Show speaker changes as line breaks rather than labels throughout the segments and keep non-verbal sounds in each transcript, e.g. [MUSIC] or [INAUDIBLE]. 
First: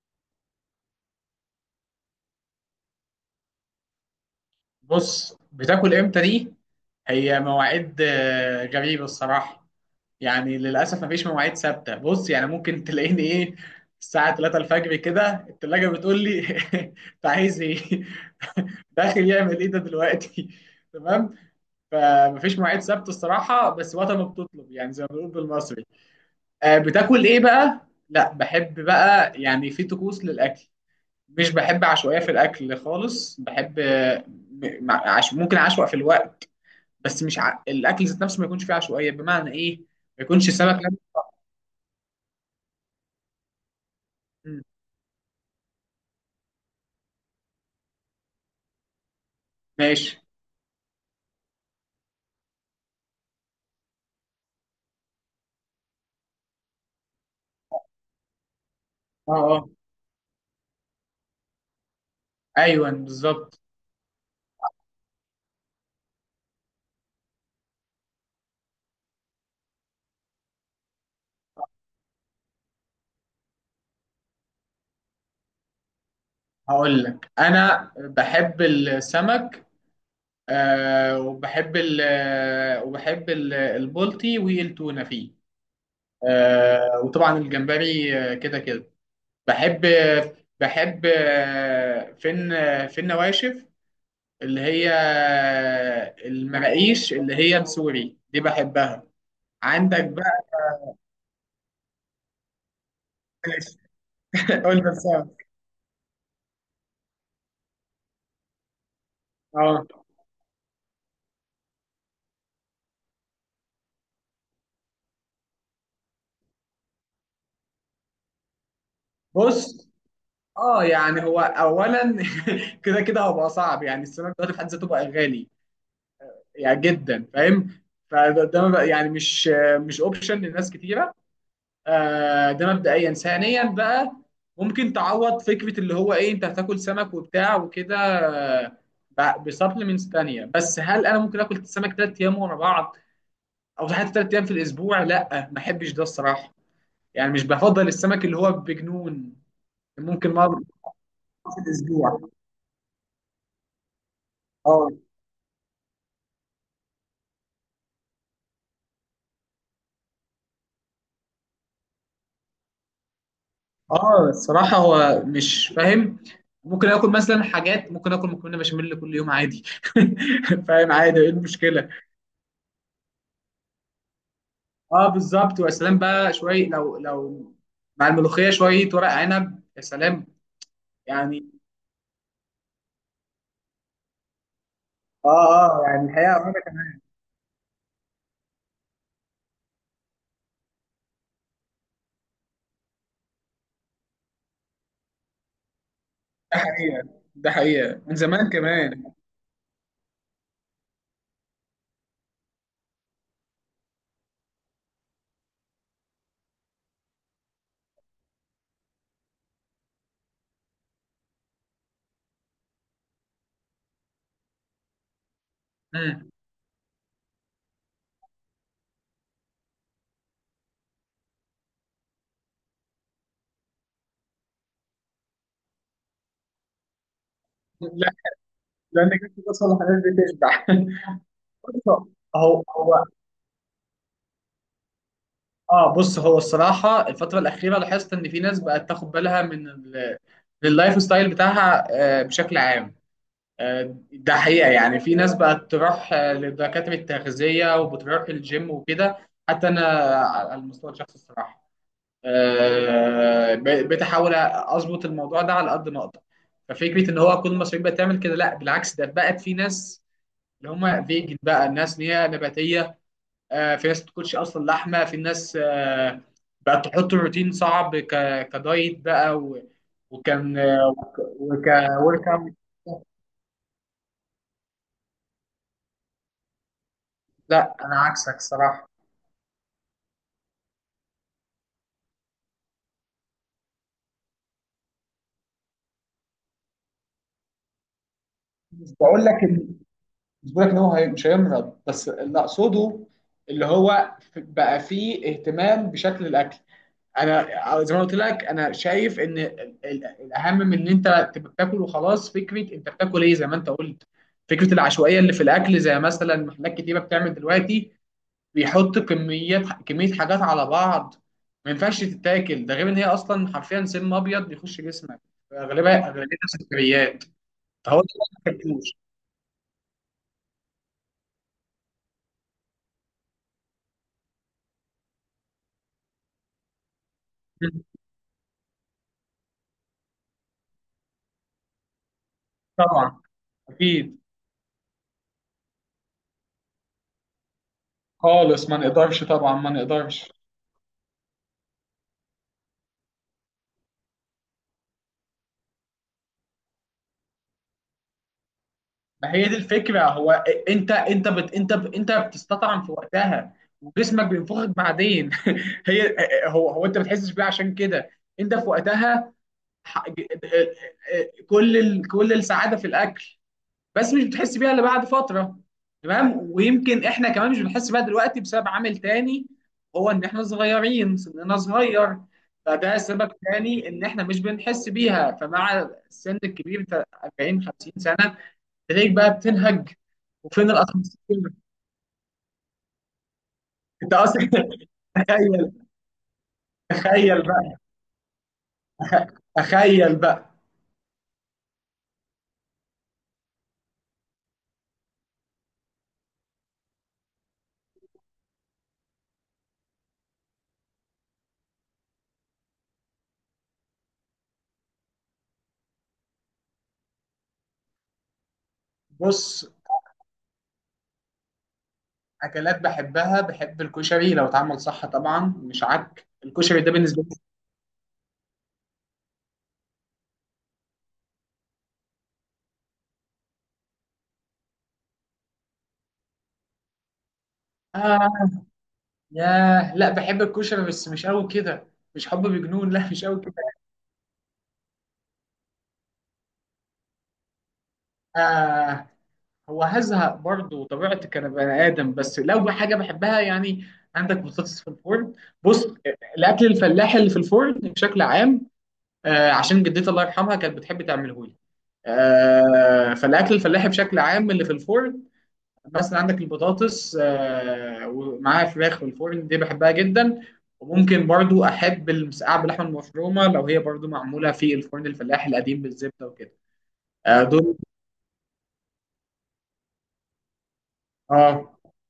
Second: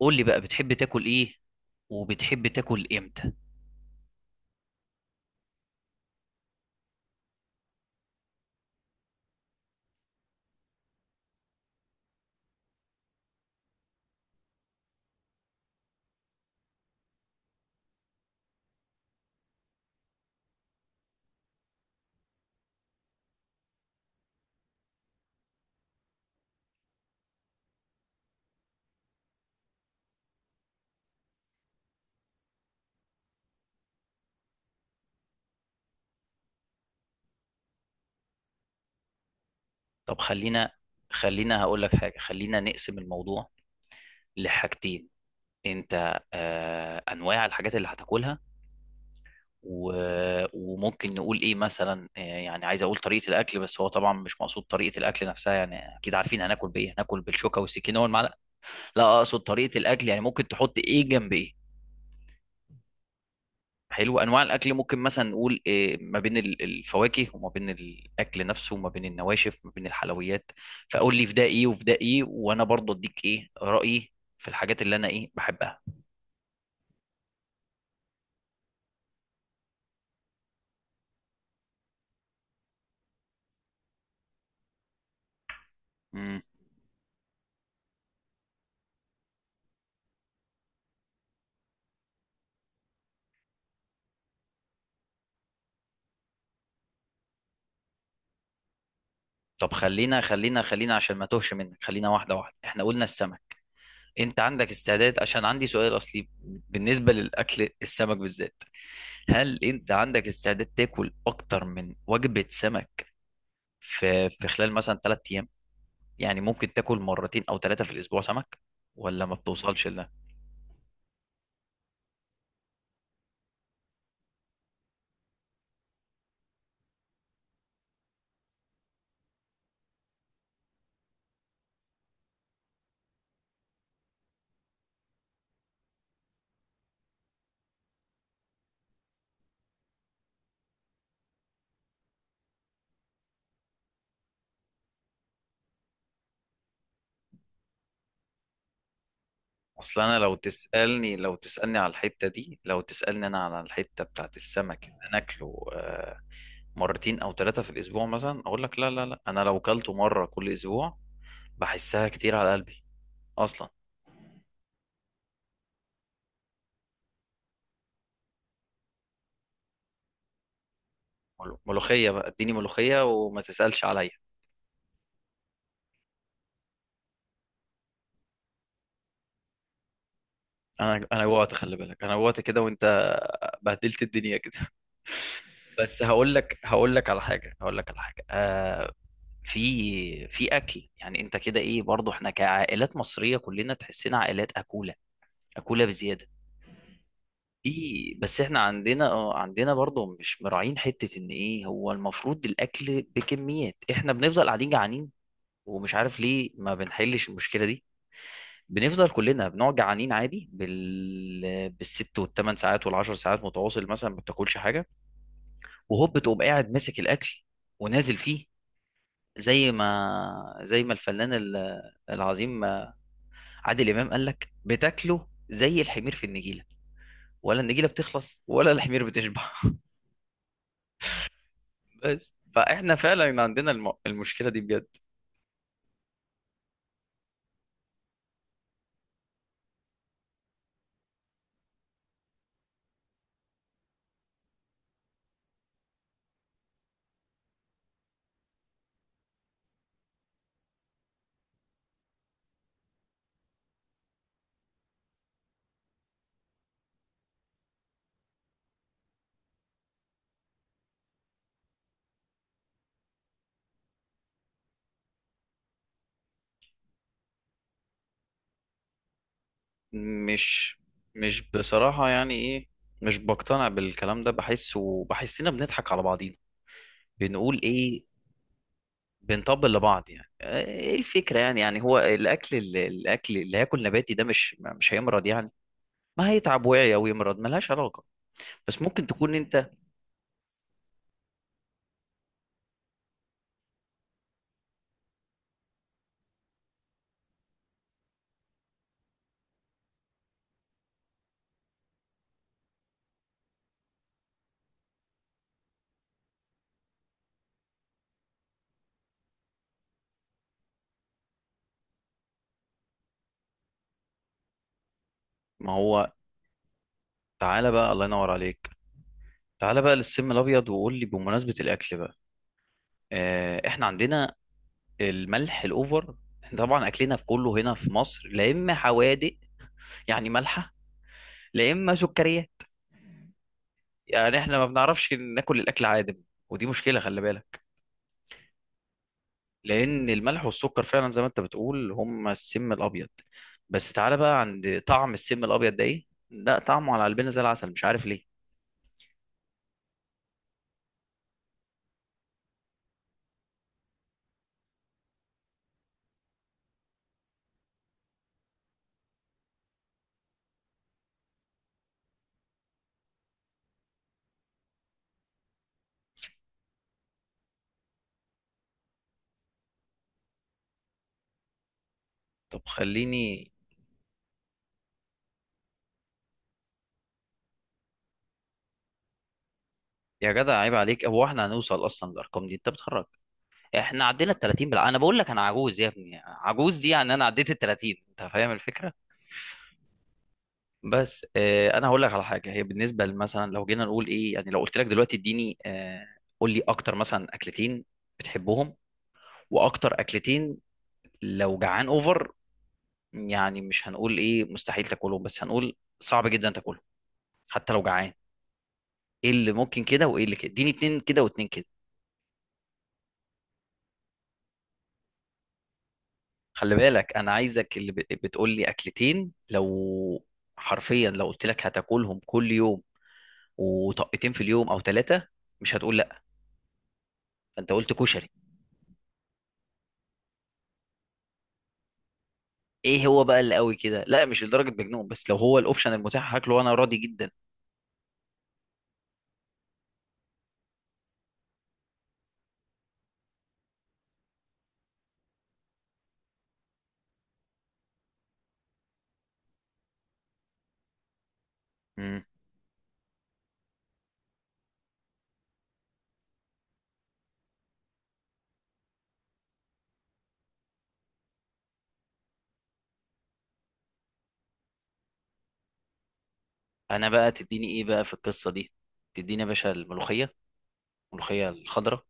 قول لي بقى بتحب تاكل ايه وبتحب تاكل امتى.
بص، بتاكل امتى دي؟ هي مواعيد غريبه الصراحه. يعني للاسف مفيش مواعيد ثابته. بص يعني ممكن تلاقيني ايه الساعه 3 الفجر كده، التلاجة بتقول لي [LAUGHS] انت عايز ايه؟ [LAUGHS] داخل يعمل ايه ده دلوقتي؟ [LAUGHS] تمام. فمفيش مواعيد ثابته الصراحه، بس وقت ما بتطلب يعني زي ما بنقول بالمصري. بتاكل ايه بقى؟ لا بحب بقى يعني في طقوس للاكل، مش بحب عشوائية في الأكل خالص. بحب ممكن أعشوائي في الوقت، بس مش الأكل ذات نفسه ما يكونش فيه عشوائية. بمعنى إيه؟
طب
ما يكونش
خلينا
سمك.
خلينا هقول لك حاجة خلينا نقسم الموضوع
مم،
لحاجتين. انت انواع الحاجات اللي هتاكلها و...
ماشي.
وممكن نقول ايه مثلا يعني عايز اقول طريقة الاكل، بس هو طبعا مش مقصود طريقة الاكل نفسها، يعني اكيد عارفين هناكل بايه، هناكل بالشوكة والسكينة والمعلقة. لا
أه
اقصد
أه
طريقة الاكل يعني ممكن تحط ايه جنب ايه.
أيوه بالظبط.
حلو، انواع الاكل ممكن مثلا نقول إيه ما بين الفواكه وما بين الاكل نفسه وما بين النواشف وما بين الحلويات. فقول لي في ده ايه وفي ده ايه، وانا برضه اديك رايي في الحاجات اللي انا بحبها.
هقول لك أنا بحب السمك. آه وبحب ال وبحب البلطي والتونة فيه.
امم.
آه وطبعا الجمبري، كده كده بحب بحب فين فين نواشف، اللي هي المراقيش اللي هي السوري دي بحبها.
طب
عندك
خلينا
بقى.
خلينا خلينا عشان ما توهش منك، خلينا واحده واحده. احنا قلنا السمك، انت
[LAUGHS]
عندك
قلنا
استعداد؟
سوا.
عشان عندي سؤال اصلي. بالنسبه للاكل السمك بالذات، هل
اه
انت عندك استعداد تاكل اكتر من وجبه سمك في خلال مثلا 3 ايام؟ يعني ممكن تاكل مرتين او ثلاثة في الاسبوع سمك، ولا ما بتوصلش
بص،
لده؟
اه يعني هو اولا [LAUGHS] كده كده هبقى صعب. يعني السمك دلوقتي في حد ذاته بقى غالي يعني جدا، فاهم؟ فده ده ما بقى- يعني مش اوبشن لناس كتيره. آه ده مبدئيا. ثانيا بقى، ممكن تعوض فكره اللي هو ايه، انت هتاكل سمك وبتاع وكده بسبلمنتس تانية. بس هل انا ممكن اكل سمك ثلاث ايام ورا بعض او حتى ثلاث ايام في الاسبوع؟ لا ما احبش ده الصراحه. يعني مش بفضل السمك اللي هو بجنون.
اصل انا
ممكن
لو
مره
تسألني لو
في
تسألني على الحتة
الاسبوع.
دي، لو تسألني انا على الحتة بتاعت السمك اللي
اه
انا اكله مرتين او ثلاثة في الاسبوع، مثلا اقول لك لا، انا لو كلته مرة كل اسبوع بحسها كتير على قلبي اصلا.
اه، الصراحه هو مش فاهم. ممكن اكل مثلا حاجات، ممكن اكل مكرونه بشاميل كل يوم عادي. [LAUGHS] فاهم؟ عادي، ايه المشكله؟
ملوخية بقى، اديني ملوخية وما تسألش عليا.
اه بالظبط. ويا سلام بقى شويه، لو مع الملوخيه شويه ورق عنب، يا سلام.
انا
يعني،
جوعت، خلي بالك انا جوعت كده، وانت بهدلت الدنيا كده.
اه.
[LAUGHS]
اه
بس
يعني الحقيقه
هقول لك على حاجه، في اكل يعني انت كده ايه، برضو احنا كعائلات مصريه كلنا تحسنا عائلات اكوله، اكوله بزياده.
ده حقيقه. ده حقيقه
في
من
بس
زمان
احنا عندنا
كمان.
عندنا برضو مش مراعين حته ان ايه، هو المفروض الاكل بكميات، احنا بنفضل قاعدين جعانين ومش عارف ليه ما بنحلش المشكله دي. بنفضل كلنا بنقعد جعانين عادي بالست والثمان ساعات والعشر ساعات متواصل، مثلا ما بتاكلش حاجه وهوب
مم.
تقوم قاعد ماسك الاكل ونازل فيه. زي ما الفنان العظيم عادل امام قال لك، بتاكله زي الحمير في النجيله، ولا النجيله
لا،
بتخلص ولا الحمير
لان
بتشبع.
كنت بصل الحاجات بتشبع. [LAUGHS]
[LAUGHS]
بص،
بس
هو
فاحنا
هو
فعلا عندنا المشكله دي بجد.
اه. بص هو الصراحه الفتره الاخيره لاحظت ان في ناس بقت تاخد بالها من من اللايف ستايل بتاعها بشكل عام. ده حقيقه. يعني في ناس بقت تروح لدكاتره التغذيه، وبتروح الجيم وكده. حتى انا على المستوى الشخصي الصراحه بتحاول اظبط الموضوع ده على قد ما اقدر. ففكره ان هو كل المصريين بتعمل كده لا، بالعكس ده بقت في ناس اللي هم فيجن بقى، الناس اللي هي نباتيه. في ناس بتاكلش اصلا لحمه، في ناس بقت تحط روتين صعب، كدايت بقى و- وكان
مش
آه، وك
مش بصراحه
ورك
يعني
اوت.
ايه، مش بقتنع بالكلام ده، بحس وبحسنا بنضحك على بعضينا، بنقول
لا انا
ايه،
عكسك صراحه.
بنطبل لبعض. يعني ايه الفكره؟ يعني يعني هو الاكل اللي هياكل نباتي ده مش هيمرض يعني؟ ما هيتعب وعي او يمرض ملهاش علاقه، بس
مش
ممكن
بقول لك
تكون
إن-
انت.
مش بقول لك ان مش هيمرض، بس اللي اقصده اللي هو بقى فيه اهتمام بشكل الاكل. انا زي ما قلت لك، انا شايف ان الاهم من ان انت تبقى بتاكل وخلاص، فكره انت بتاكل ايه زي ما انت قلت. فكره العشوائيه اللي في الاكل، زي مثلا محلات كتيره بتعمل دلوقتي، بيحط كميات، كمية حاجات على بعض ما ينفعش تتاكل. ده غير ان هي اصلا حرفيا سم ابيض بيخش جسمك،
ما
اغلبها
هو
اغلبيتها سكريات.
تعالى بقى،
فهو
الله
ده،
ينور
ما
عليك.
تاكلوش.
تعالى بقى للسم الابيض، وقول لي بمناسبه الاكل بقى، احنا عندنا الملح الاوفر. احنا طبعا اكلنا في كله هنا في مصر، لا اما حوادق يعني مالحه، لا اما سكريه،
طبعا اكيد
يعني احنا ما بنعرفش ناكل الاكل عادم. ودي مشكله خلي بالك،
خالص. ما نقدرش، طبعا ما
لان
نقدرش.
الملح والسكر فعلا زي ما انت بتقول هم السم الابيض. بس تعالى بقى عند طعم السم الابيض ده ايه، لا طعمه على قلبنا زي العسل، مش عارف ليه.
ما هي دي الفكرة. هو انت انت بتستطعم في وقتها، وجسمك بينفخك بعدين. [LAUGHS] هي، هو انت ما بتحسش بيه، عشان كده انت في وقتها ح- ج- كل كل السعادة في الاكل، بس مش بتحس بيها الا بعد فتره. تمام. ويمكن احنا كمان مش بنحس بيها دلوقتي بسبب عامل تاني، هو ان احنا صغيرين، سننا صغير.
طب
فده سبب
خليني.
تاني ان احنا مش بنحس بيها. فمع السن الكبير بتاع 40 50 سنه، تلاقيك بقى بتنهج
يا جدع
وفين
عيب عليك، هو احنا
الاسانسير.
هنوصل اصلا للارقام دي؟ انت بتهرج. احنا
انت
عدينا ال
اصلا،
30
[LAUGHS]
انا بقول لك انا عجوز
تخيل.
يا ابني، عجوز دي يعني، انا
تخيل
عديت ال
بقى.
30، انت فاهم الفكره.
تخيل بقى.
بس اه انا هقول لك على حاجه، هي بالنسبه مثلا لو جينا نقول ايه، يعني لو قلت لك دلوقتي اديني قول لي اكتر مثلا اكلتين بتحبهم، واكتر اكلتين لو جعان اوفر، يعني مش هنقول ايه مستحيل تاكلهم، بس هنقول صعب جدا تاكلهم حتى لو جعان. ايه اللي
بص،
ممكن كده وايه اللي كده، اديني اتنين كده واتنين كده.
اكلات بحبها، بحب الكشري لو اتعمل صح طبعا. مش عك
خلي
الكشري ده
بالك
بالنسبه
انا
لي.
عايزك اللي بتقول لي اكلتين لو حرفيا لو قلت لك هتاكلهم كل يوم وطقتين في اليوم او ثلاثه مش هتقول لا. فانت قلت كشري.
آه، ياه لا، بحب الكشري بس مش قوي كده. مش حب بجنون،
ايه
لا
هو
مش
بقى
قوي
اللي
كده.
قوي كده؟ لا مش لدرجه مجنون، بس لو هو الاوبشن المتاح هاكله وانا راضي جدا.
آه. هو هزهق برضه، طبيعتي كان بني ادم. بس لو حاجه بحبها يعني، عندك بطاطس في الفرن. بص، الاكل الفلاحي اللي في الفرن بشكل عام، آه عشان جدتي الله يرحمها كانت بتحب تعمله لي.
امم.
فالاكل الفلاحي بشكل عام اللي في الفرن، مثلا عندك البطاطس ومعاها فراخ في الفرن، دي بحبها جدا. وممكن برضو احب المسقعه باللحمه المفرومه، لو هي برضو معموله في الفرن الفلاحي القديم بالزبده وكده.
انا بقى تديني
دول.
ايه بقى في القصه دي؟ تديني يا باشا الملوخيه، الملوخيه
اه
الخضراء.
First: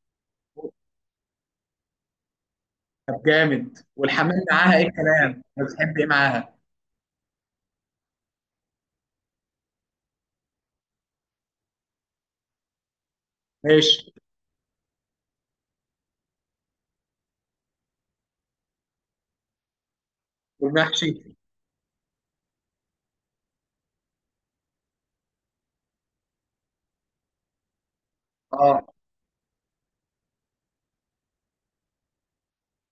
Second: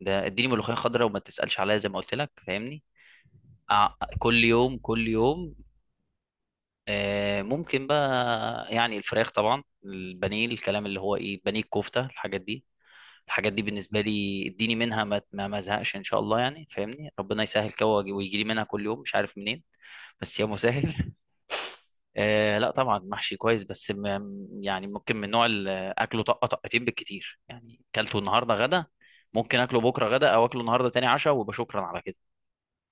ده اديني ملوخيه خضراء وما تسالش عليها، زي ما قلت لك فاهمني.
طب جامد، والحمام
كل
معاها،
يوم
ايه
كل
الكلام،
يوم
بتحب ايه معاها؟
ممكن بقى يعني الفراخ طبعا، البانيه، الكلام اللي هو ايه، بانيه، الكفته، الحاجات دي. الحاجات دي بالنسبه
ماشي.
لي اديني منها ما ازهقش ان شاء الله، يعني فاهمني، ربنا يسهل كده ويجي لي منها كل يوم مش عارف منين، بس يا مسهل.
والمحشي.
[LAUGHS] لا طبعا محشي كويس، بس يعني ممكن من نوع اكله طقه طقتين بالكتير، يعني اكلته النهارده غدا
اه
ممكن اكله بكره غدا، او اكله النهارده تاني عشاء وبشكرا على كده.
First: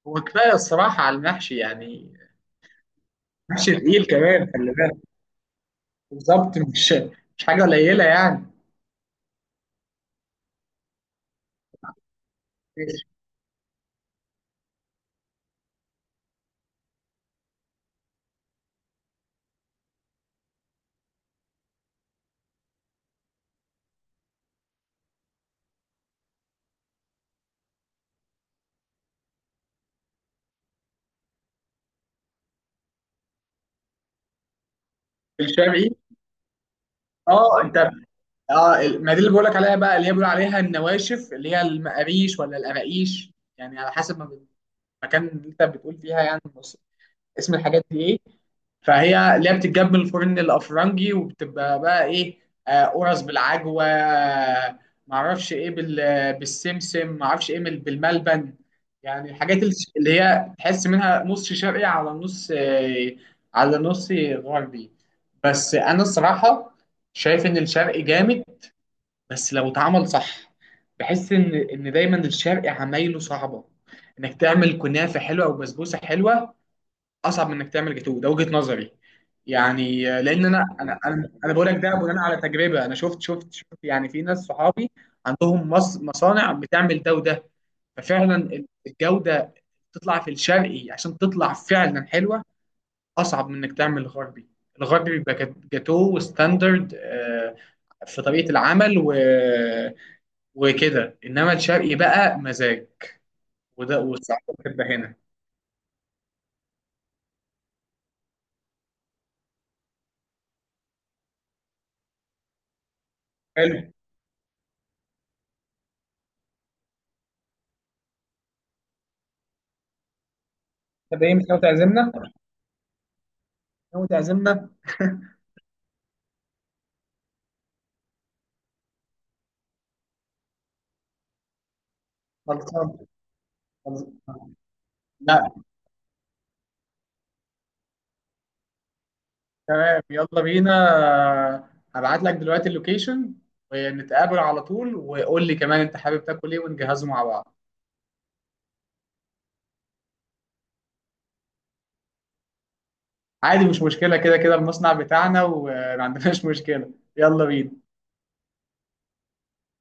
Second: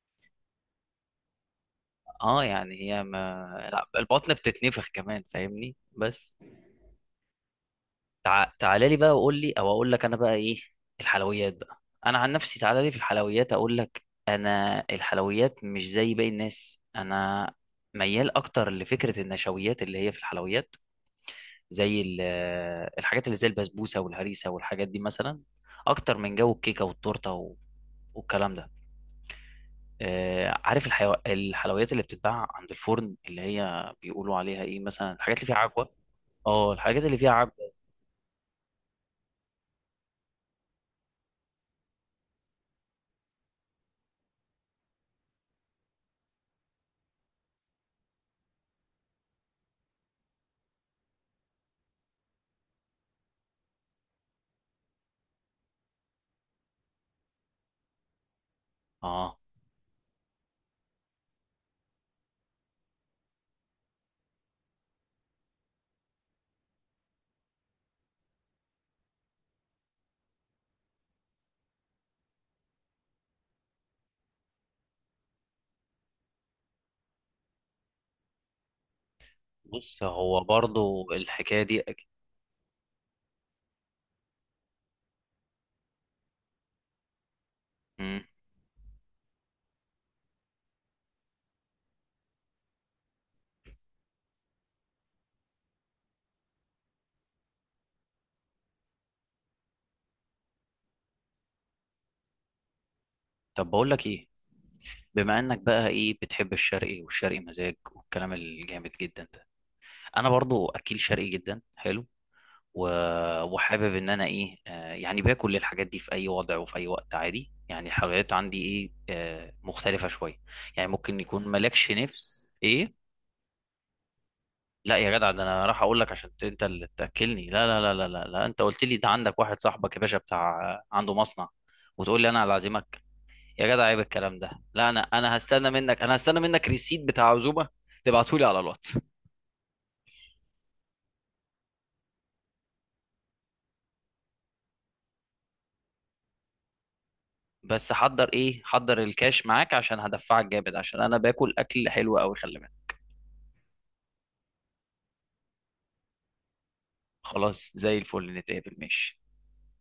هو كفايه الصراحه على المحشي يعني.
اه يعني هي ما
محشي
لا
تقيل
البطن
كمان خلي
بتتنفخ
بالك.
كمان فاهمني بس.
بالظبط، مش حاجه قليله يعني.
تعالى لي بقى وقول لي، او اقول لك انا بقى ايه، الحلويات بقى. انا عن نفسي تعالى لي في
ماشي.
الحلويات اقول لك، انا الحلويات مش زي باقي الناس، انا ميال اكتر لفكره النشويات اللي هي في الحلويات، زي الحاجات اللي زي البسبوسه والهريسه والحاجات دي مثلا، اكتر من جو الكيكه والتورته و... والكلام ده. عارف الحلويات اللي بتتباع عند الفرن اللي هي بيقولوا عليها ايه، مثلا الحاجات اللي فيها عجوه.
الشرقي.
اه الحاجات اللي فيها
اه
عجوه.
انت. اه ما دي اللي بقولك عليها بقى، اللي هي بيقولوا عليها النواشف، اللي هي المقاريش ولا القراقيش يعني، على حسب ما المكان اللي انت بتقول فيها. يعني بص، اسم الحاجات دي ايه، فهي اللي هي بتتجاب من الفرن الافرنجي وبتبقى بقى ايه، قرص بالعجوه، معرفش ايه بالسمسم، معرفش ايه بالملبن. يعني
اه
الحاجات اللي هي تحس منها نص شرقي على نص على نص غربي. بس انا الصراحه شايف ان الشرقي جامد بس لو اتعمل صح. بحس ان دايما الشرق عمايله صعبه، انك تعمل كنافه حلوه او بسبوسه حلوه اصعب من انك تعمل جاتوه. ده وجهه نظري
بص
يعني،
هو
لان انا انا
برضو
انا, أنا
الحكايه
بقول لك
دي
ده بناء على تجربه. انا شفت يعني في ناس صحابي عندهم مصانع بتعمل ده وده.
مم.
ففعلا الجوده تطلع في الشرقي، عشان تطلع فعلا حلوه اصعب من انك تعمل غربي. الغربي بيبقى جاتوه وستاندرد في طريقه العمل وكده، انما الشرقي بقى مزاج،
طب بقول
وده
لك ايه،
والساعات بتبقى هنا.
بما انك بقى ايه بتحب الشرقي، والشرقي مزاج والكلام الجامد جدا ده، انا برضو اكيل شرقي جدا حلو و...
حلو.
وحابب ان انا ايه، يعني باكل الحاجات دي في اي وضع وفي اي وقت عادي، يعني الحلويات عندي ايه مختلفه شويه، يعني ممكن
طب ايه، مش
يكون
ناوي
مالكش
تعزمنا؟
نفس ايه.
ناوي تعزمنا؟
لا يا جدع، ده انا راح اقول لك عشان انت اللي تاكلني؟ لا. انت قلت لي ده عندك واحد صاحبك يا باشا بتاع، عنده مصنع، وتقول لي انا اللي
خلصان.
اعزمك؟ يا جدع عيب
خلصان.
الكلام ده. لا انا
لا.
هستنى منك، انا هستنى منك ريسيت بتاع عزومه، تبعتهولي على الواتس.
تمام، يلا بينا. هبعت لك دلوقتي اللوكيشن ونتقابل على طول. وقول لي كمان انت حابب تاكل ايه ونجهزه مع بعض.
بس حضر ايه، حضر الكاش معاك عشان هدفعك جامد، عشان انا باكل اكل حلو قوي خلي بالك.
عادي مش مشكلة، كده كده المصنع بتاعنا وما عندناش مشكلة. يلا
خلاص
بينا.
زي الفل، نتقابل ماشي.